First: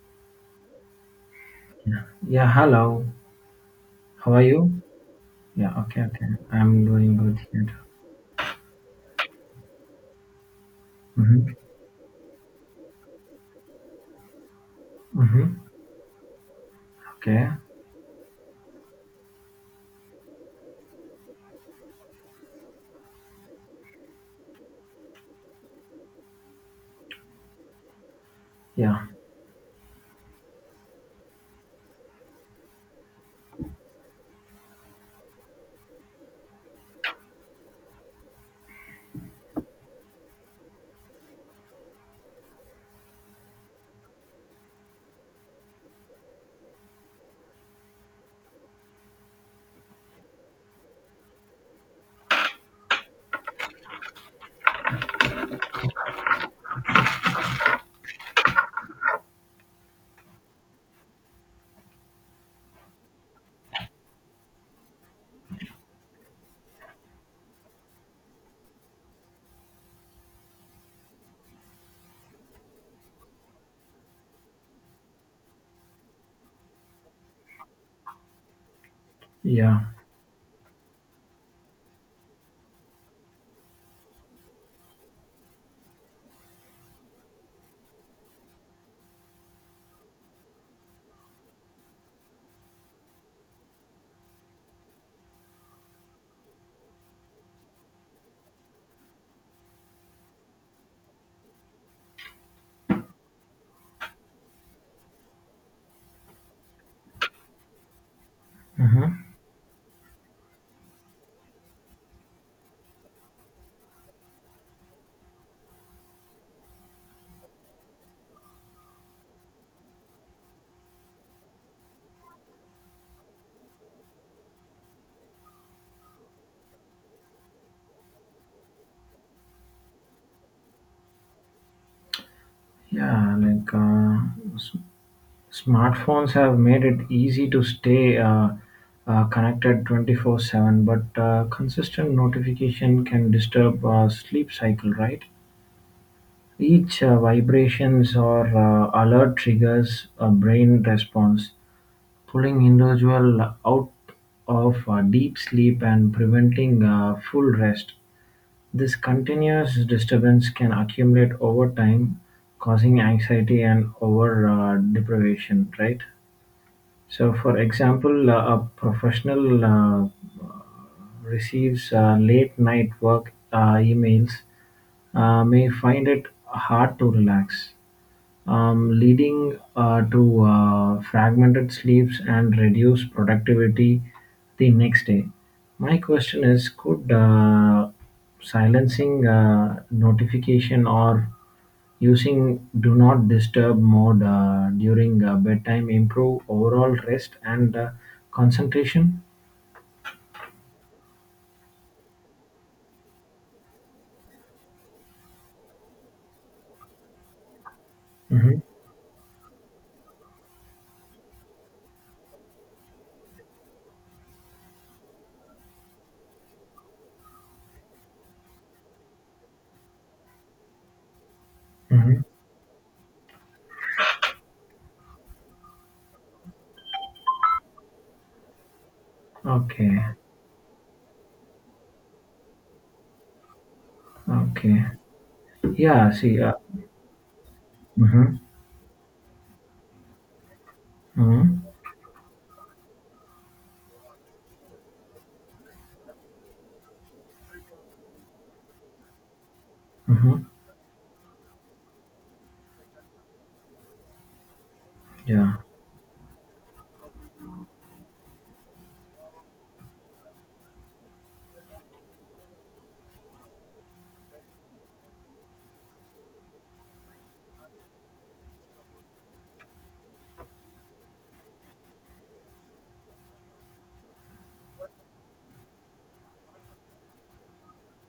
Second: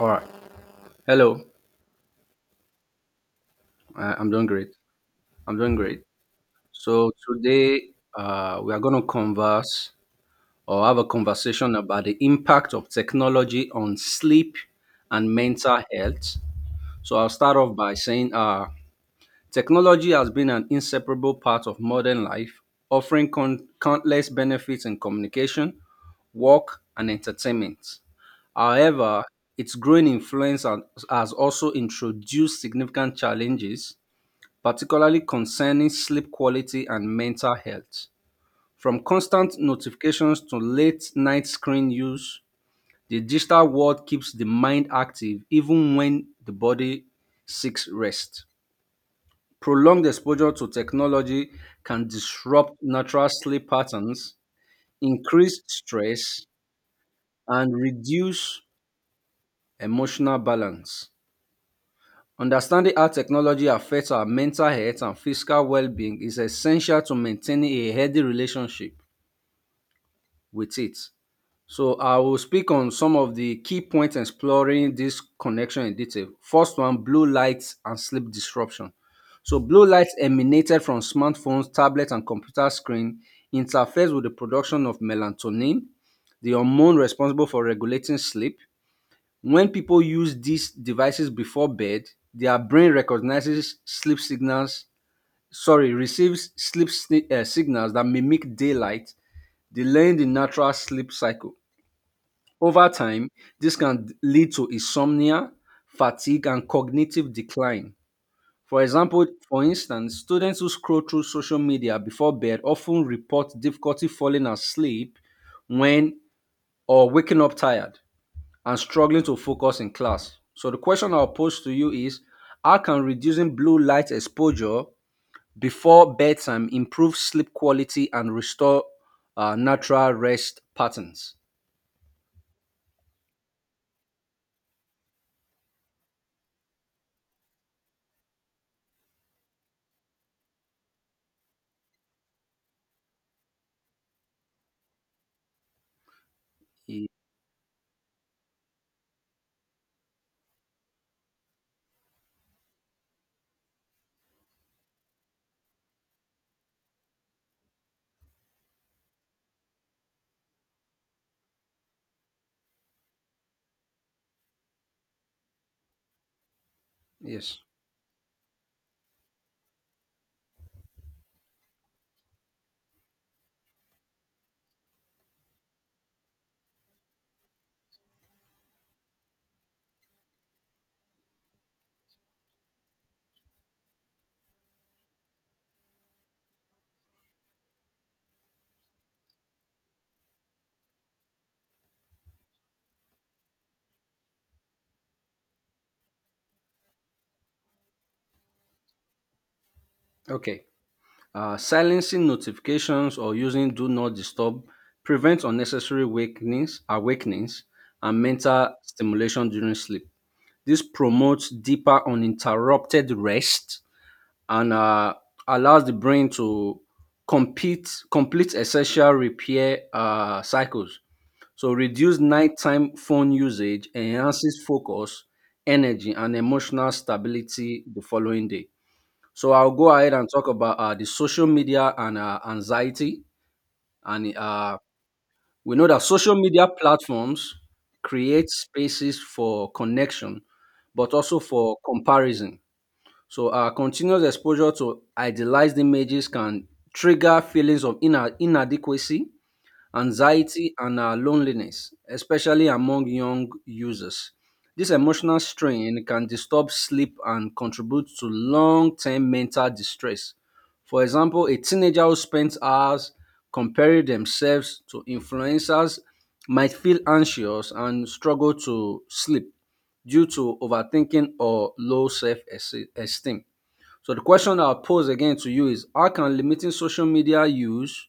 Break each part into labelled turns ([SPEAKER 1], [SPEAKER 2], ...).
[SPEAKER 1] All right. Hello.
[SPEAKER 2] Yeah. Yeah. Hello.
[SPEAKER 1] I'm
[SPEAKER 2] How are
[SPEAKER 1] doing great.
[SPEAKER 2] you?
[SPEAKER 1] I'm doing
[SPEAKER 2] Yeah.
[SPEAKER 1] great.
[SPEAKER 2] Okay. Okay. I'm
[SPEAKER 1] So
[SPEAKER 2] doing good
[SPEAKER 1] today
[SPEAKER 2] here.
[SPEAKER 1] we are going to converse or have a
[SPEAKER 2] Mm-hmm.
[SPEAKER 1] conversation about the impact of technology on sleep and
[SPEAKER 2] Mm-hmm.
[SPEAKER 1] mental health. So I'll
[SPEAKER 2] Okay.
[SPEAKER 1] start off by saying technology has been an inseparable part of modern life, offering countless benefits in communication, work, and entertainment.
[SPEAKER 2] Yeah.
[SPEAKER 1] However, its growing influence has also introduced significant challenges particularly concerning sleep quality and mental health. From constant notifications to late night screen use, the digital world keeps the mind active even when the body seeks rest. Prolonged exposure to technology can disrupt natural sleep patterns, increase stress, and reduce emotional balance. Understanding how technology affects our mental health and physical well-being is essential to maintaining a healthy relationship with it. So I will speak on some of the key points exploring this connection in detail. First one, blue light and sleep disruption. So
[SPEAKER 2] Yeah.
[SPEAKER 1] blue light emanated from smartphones, tablets and computer screen interferes with the production of melatonin, the hormone responsible for regulating sleep, when people use these devices before bed, their brain recognizes sleep signals, sorry, receives sleep signals that mimic daylight, delaying the natural sleep cycle. Over time, this can lead to insomnia, fatigue, and cognitive decline. For example,
[SPEAKER 2] Mm-hmm.
[SPEAKER 1] for instance, students who scroll through social media before bed often report difficulty falling asleep when or waking up tired and struggling to focus in class. So the question I'll pose to you is how can reducing blue light exposure before bedtime improve sleep quality and restore natural rest patterns?
[SPEAKER 2] Yeah. Like smartphones have made it easy to stay connected 24/7, but consistent notification can disturb sleep cycle, right? Each
[SPEAKER 1] Ye-
[SPEAKER 2] vibrations or alert triggers a brain response, pulling individuals out of deep sleep and preventing full rest. This continuous disturbance can accumulate over time, causing anxiety and over deprivation, right? So, for
[SPEAKER 1] Yes.
[SPEAKER 2] example, a professional uh, receives late night work emails may find it hard to relax, leading to fragmented sleeps and reduced productivity the next day. My question is, could silencing notification or using do not disturb mode during bedtime improve overall rest and concentration?
[SPEAKER 1] Okay. Silencing notifications or using do not disturb prevents unnecessary awakenings and
[SPEAKER 2] Mm-hmm.
[SPEAKER 1] mental stimulation during sleep. This promotes deeper uninterrupted rest and allows the brain to complete essential repair cycles. So reduce
[SPEAKER 2] Mm-hmm.
[SPEAKER 1] nighttime phone usage enhances focus, energy, and emotional stability the following day. So I'll go ahead
[SPEAKER 2] Okay.
[SPEAKER 1] and talk about the social media and anxiety. And
[SPEAKER 2] Okay.
[SPEAKER 1] we know that
[SPEAKER 2] Yeah.
[SPEAKER 1] social
[SPEAKER 2] See.
[SPEAKER 1] media platforms
[SPEAKER 2] Mm-hmm.
[SPEAKER 1] create spaces for connection, but also
[SPEAKER 2] Mm-hmm.
[SPEAKER 1] for comparison so our continuous exposure to idealized images can trigger feelings of inadequacy,
[SPEAKER 2] Mm-hmm.
[SPEAKER 1] anxiety, and loneliness, especially among young users. This emotional
[SPEAKER 2] Yeah.
[SPEAKER 1] strain can disturb sleep and contribute to long term mental distress. For example, a teenager who spends hours comparing themselves to influencers might feel anxious and struggle to sleep due to overthinking or low self esteem. So the question I'll pose again to you is how can limiting social media use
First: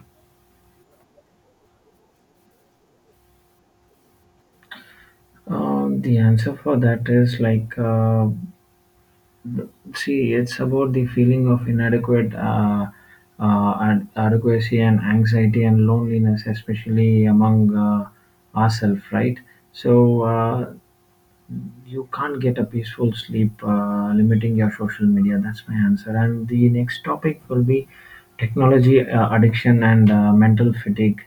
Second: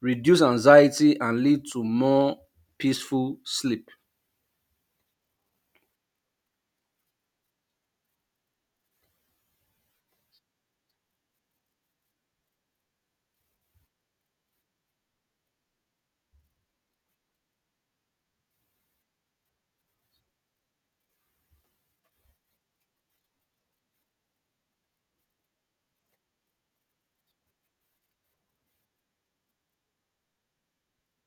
[SPEAKER 1] reduce anxiety and lead to more peaceful sleep?
[SPEAKER 2] The answer for that is like, see, it's about the feeling of adequacy and anxiety and loneliness, especially among ourselves, right? So you can't get a peaceful sleep limiting your social media. That's my answer. And the next topic will be technology addiction and mental fatigue.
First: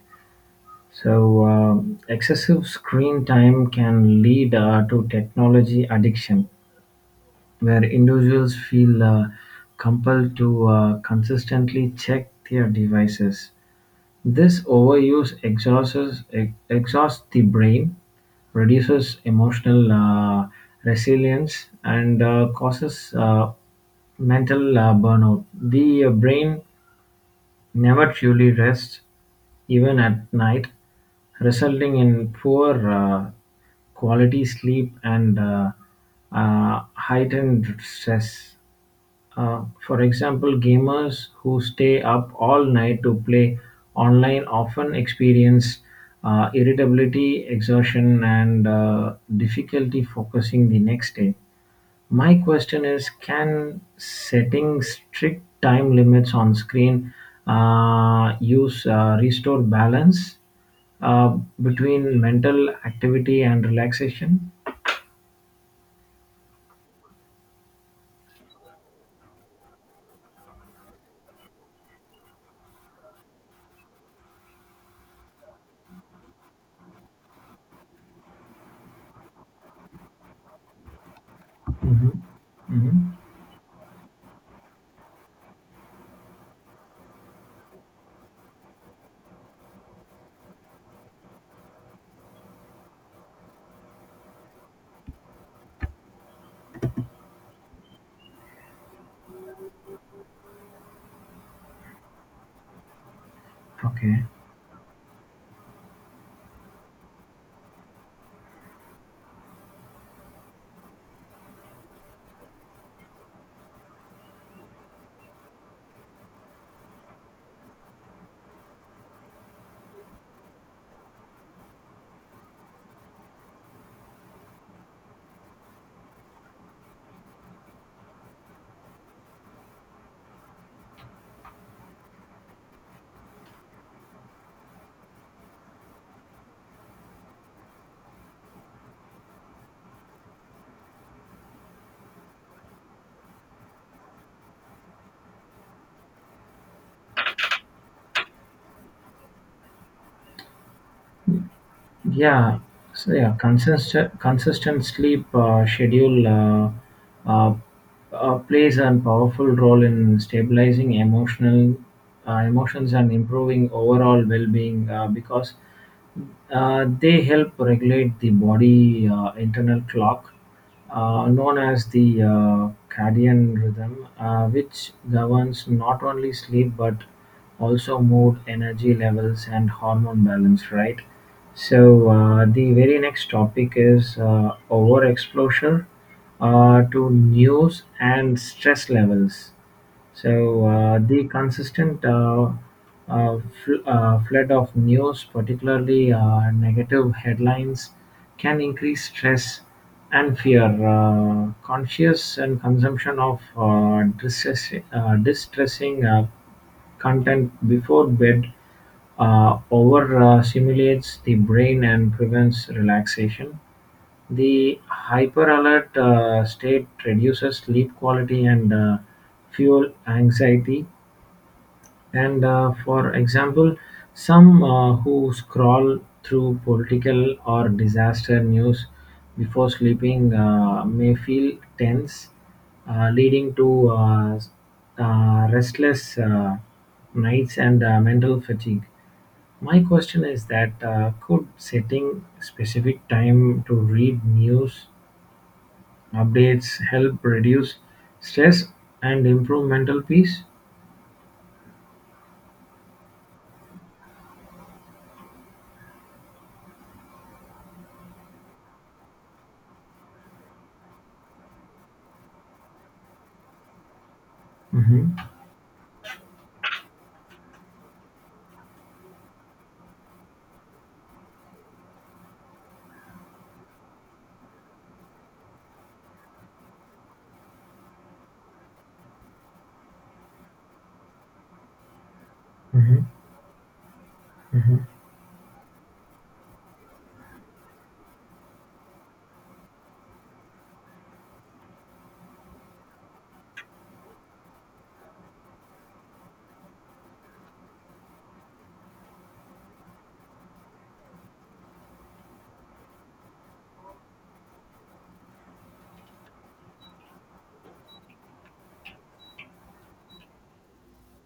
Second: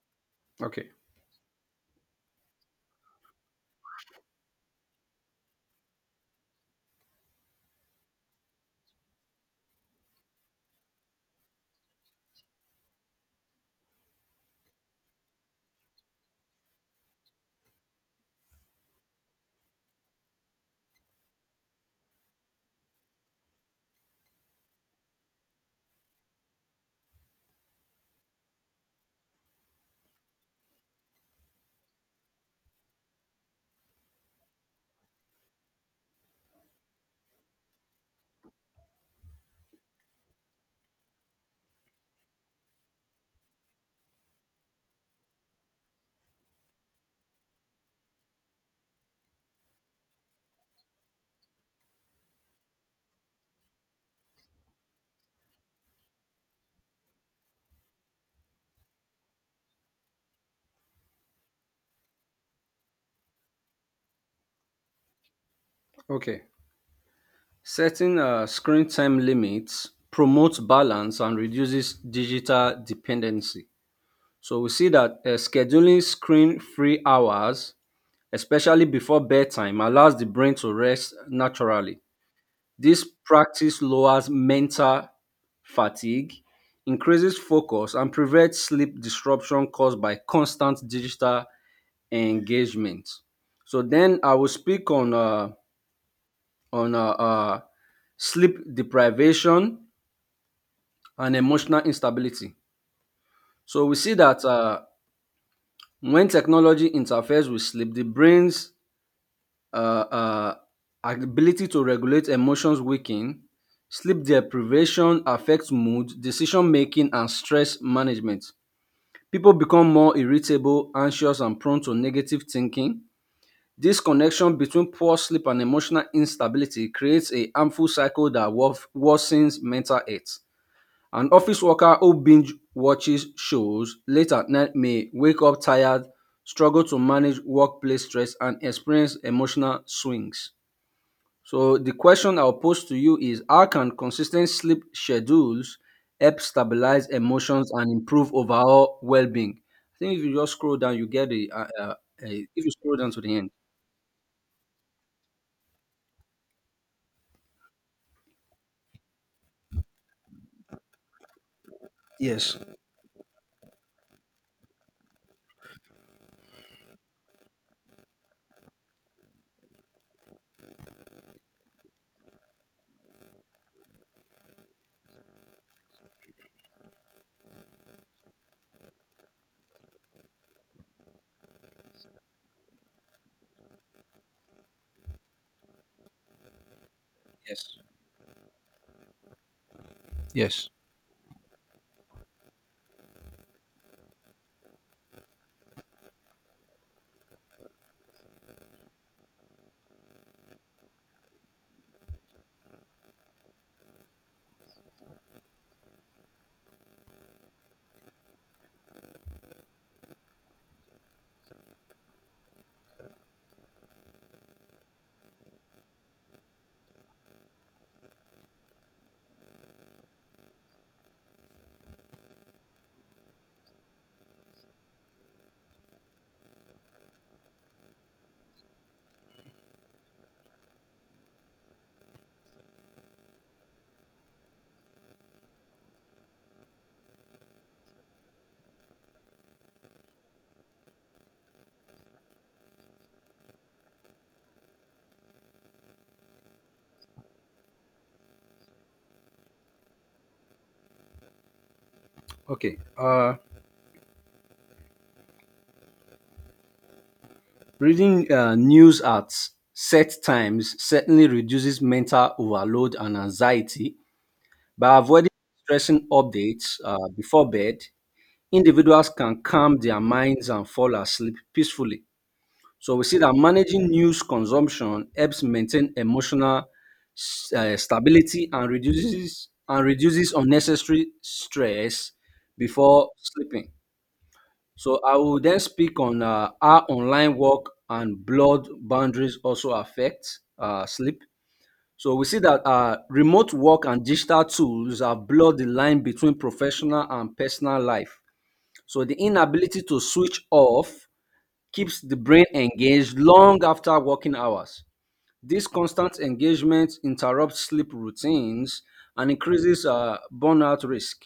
[SPEAKER 1] Okay,
[SPEAKER 2] So, excessive screen time can lead to technology addiction, where individuals feel compelled to consistently check their devices. This overuse exhausts the brain, reduces emotional resilience, and causes mental burnout. The brain never truly rests, even at night, resulting in poor quality sleep and heightened stress. For example, gamers who stay up all night to play online often experience irritability, exhaustion, and difficulty focusing the next day. My question is, can setting strict time limits on screen use restore balance uh, between mental activity and relaxation?
[SPEAKER 1] okay. Setting screen time limits promotes balance and reduces digital dependency. So we see that scheduling screen free hours, especially before bedtime, allows the brain to rest naturally.
[SPEAKER 2] hmm hmm
[SPEAKER 1] This practice lowers mental fatigue, increases focus, and prevents sleep disruption caused by constant digital engagement. So then I will speak on on uh, uh, sleep deprivation and emotional instability. So we see
[SPEAKER 2] Okay.
[SPEAKER 1] that when technology interferes with sleep, the brain's uh, uh, ability to regulate emotions weaken, sleep deprivation affects mood, decision making, and stress management. People become more irritable, anxious, and prone to negative thinking. This connection between poor sleep and emotional instability creates a harmful cycle that worsens mental health. An office worker who binge watches shows late at night may wake up tired, struggle to manage workplace stress, and experience emotional swings. So the question I'll pose to you is how can consistent sleep schedules help stabilize emotions and improve overall well-being? I think if you just scroll down, you get the
[SPEAKER 2] Yeah.
[SPEAKER 1] if you scroll down
[SPEAKER 2] So
[SPEAKER 1] to
[SPEAKER 2] yeah,
[SPEAKER 1] the end.
[SPEAKER 2] consistent sleep schedule uh, plays a powerful role in stabilizing emotional
[SPEAKER 1] Yes,
[SPEAKER 2] emotions and improving overall well-being, because they help regulate the body internal clock, known as the circadian rhythm, which governs not only sleep but also mood, energy levels, and hormone balance. Right. So the very next topic is overexposure to
[SPEAKER 1] yes,
[SPEAKER 2] news and stress levels. So
[SPEAKER 1] yes.
[SPEAKER 2] the consistent flood of news, particularly negative headlines, can increase stress and fear. Conscious and consumption of distressing content before bed over stimulates the brain and prevents relaxation. The hyperalert state reduces sleep quality and fuel anxiety. And for example, some who scroll through political or disaster news before sleeping may feel tense, leading to restless nights and mental fatigue. My question is that, could setting specific time to read news updates help reduce stress and improve mental peace?
[SPEAKER 1] Okay. Reading news at set times certainly reduces mental overload and anxiety by
[SPEAKER 2] Mhm,
[SPEAKER 1] avoiding stressing updates before bed. Individuals can calm their minds and fall asleep peacefully. So we see that managing news consumption helps maintain emotional stability and reduces unnecessary stress
[SPEAKER 2] mhm,
[SPEAKER 1] before sleeping.
[SPEAKER 2] mhm.
[SPEAKER 1] So I will then speak on how online work and blood boundaries also affect sleep. So we see that remote work and digital tools have blurred the line between professional and personal life. So the inability to switch off keeps the brain engaged long after working hours. This constant engagement interrupts sleep routines and increases burnout risk.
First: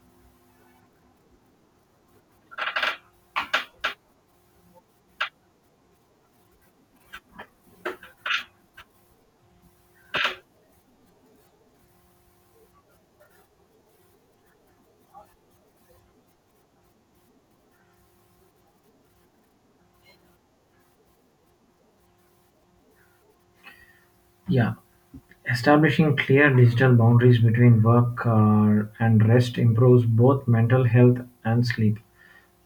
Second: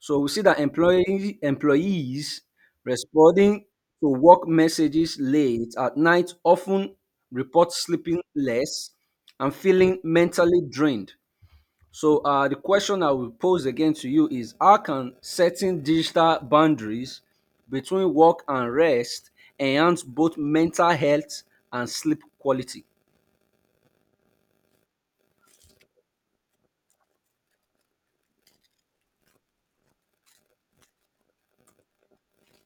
[SPEAKER 1] So we see that employees responding to work messages late at night often report sleeping less and feeling mentally drained. So the question I will pose again to you is how can setting digital boundaries between work and rest enhance both mental health and sleep quality?
[SPEAKER 2] Yeah, establishing clear digital boundaries between work and rest improves both mental health and sleep.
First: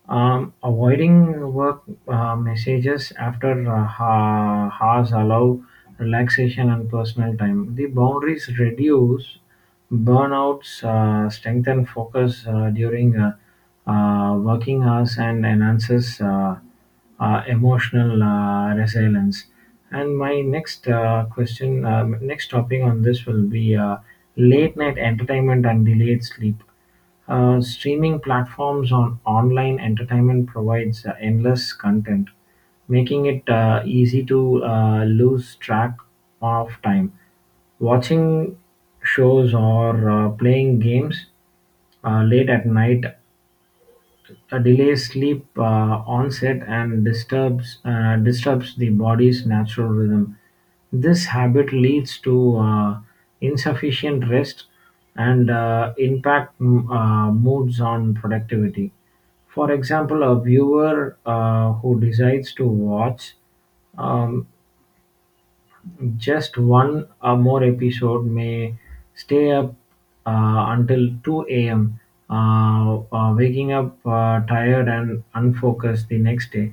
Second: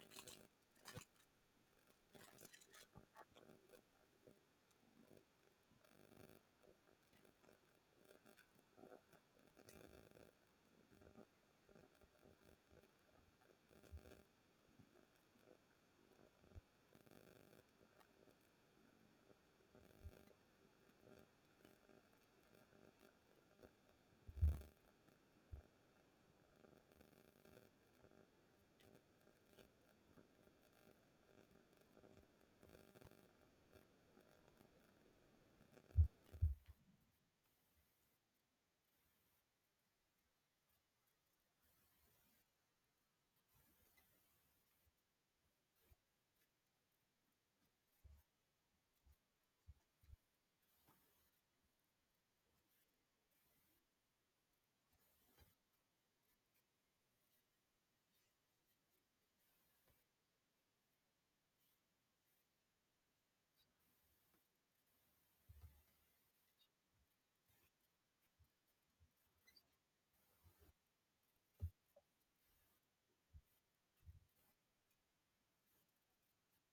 [SPEAKER 2] Avoiding work messages after hours allow relaxation and personal time. The boundaries reduce burnouts, strengthen focus during working hours, and enhances emotional resilience. And my next next topic on this will be late night entertainment and delayed sleep. Streaming platforms on online entertainment provides endless content, making it easy to lose track of time. Watching shows or playing games late at night delays sleep onset and disturbs the body's natural rhythm. This habit leads to insufficient rest and impact moods on productivity. For example, a viewer who decides to watch um, just one or more episode may stay up until two a.m., waking up tired and unfocused the next day.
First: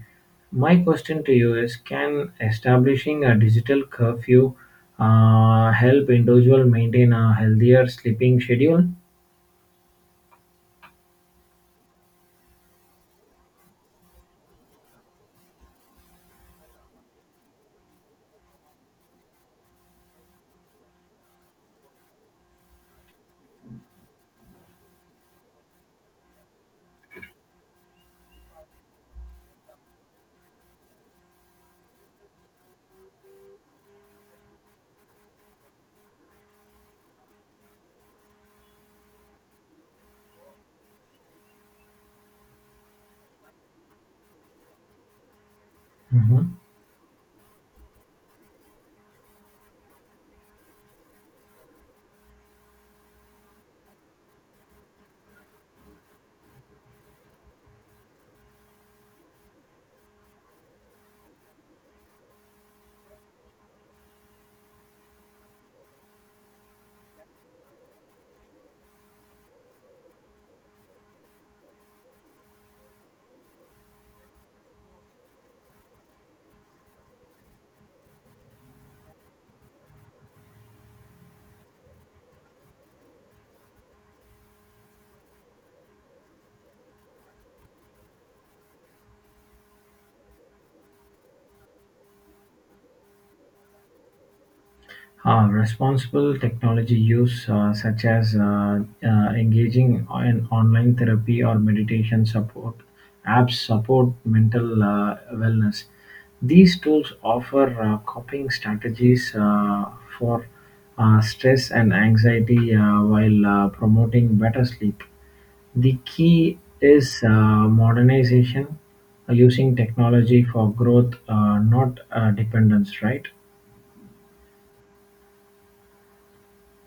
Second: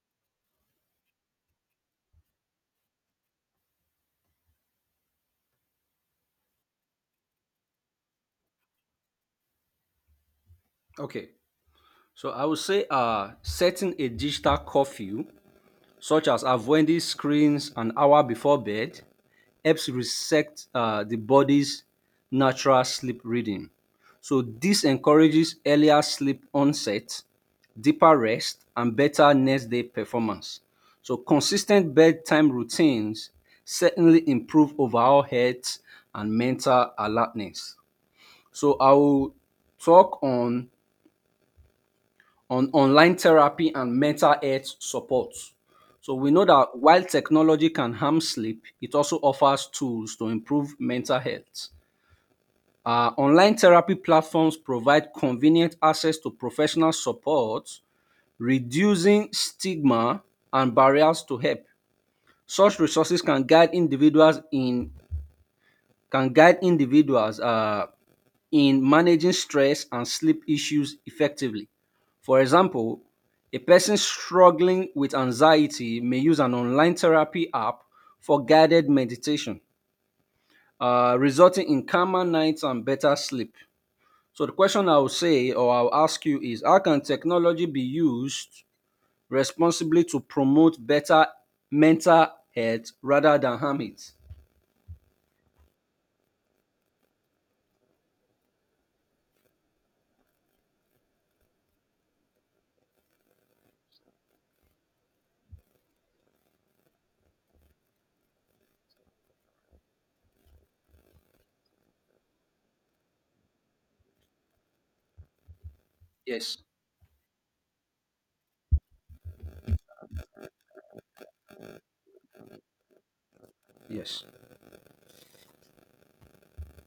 [SPEAKER 2] My question to you is, can establishing a digital curfew help individual maintain a healthier sleeping schedule?
[SPEAKER 1] Okay, so I would say setting a digital curfew such as avoiding screens an hour before bed helps reset the body's natural sleep rhythm. So this encourages earlier sleep onset, deeper rest, and better next day performance. So consistent bedtime routines certainly improve overall health and mental alertness. So I will talk on online therapy and mental health support. So we know
[SPEAKER 2] Mhm.
[SPEAKER 1] that while technology can harm sleep, it also offers tools to improve mental health. Online therapy platforms provide convenient access to professional support, reducing stigma and barriers to help. Such resources can guide individuals in can guide individuals in managing stress and sleep issues effectively. For example, a person struggling with anxiety may use an online therapy app for guided meditation, resulting in calmer nights and better sleep. So, the question I will say or I'll ask you is how can technology be used responsibly to promote better mental health rather than harm it?
[SPEAKER 2] Responsible technology use, such as engaging in online therapy or meditation support apps, support mental wellness. These tools offer coping strategies for stress and anxiety while promoting better sleep. The
[SPEAKER 1] Yes,
[SPEAKER 2] key is modernization, using technology for growth, not dependence, right?
[SPEAKER 1] yes,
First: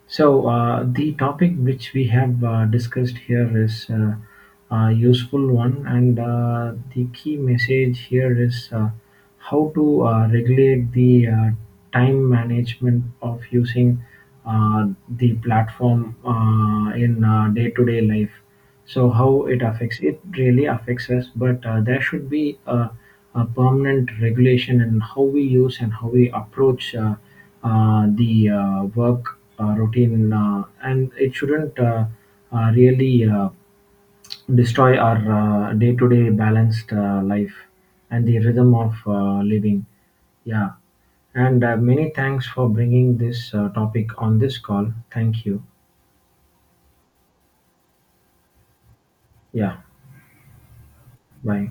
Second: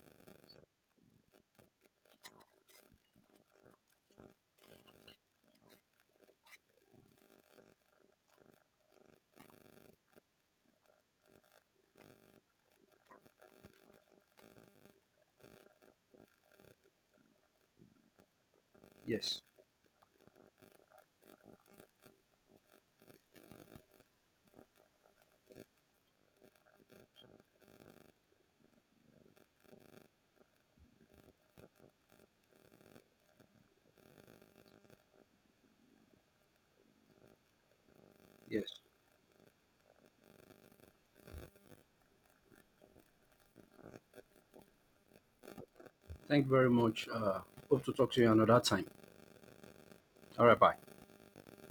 [SPEAKER 2] So, the topic which we have discussed here is a useful one, and the key message here is how to regulate the time management of using the platform in day-to-day life. So,
[SPEAKER 1] yes,
[SPEAKER 2] how it affects it really affects us, but there should be a permanent regulation in how we use and how we approach the work routine, and it shouldn't really destroy our day-to-day balanced life and the
[SPEAKER 1] yes.
[SPEAKER 2] rhythm of living. Yeah, and many thanks for bringing this topic on this call. Thank you.
[SPEAKER 1] Thank you very much. Hope to talk to you another time.
[SPEAKER 2] Yeah,
[SPEAKER 1] All right, bye.
[SPEAKER 2] bye.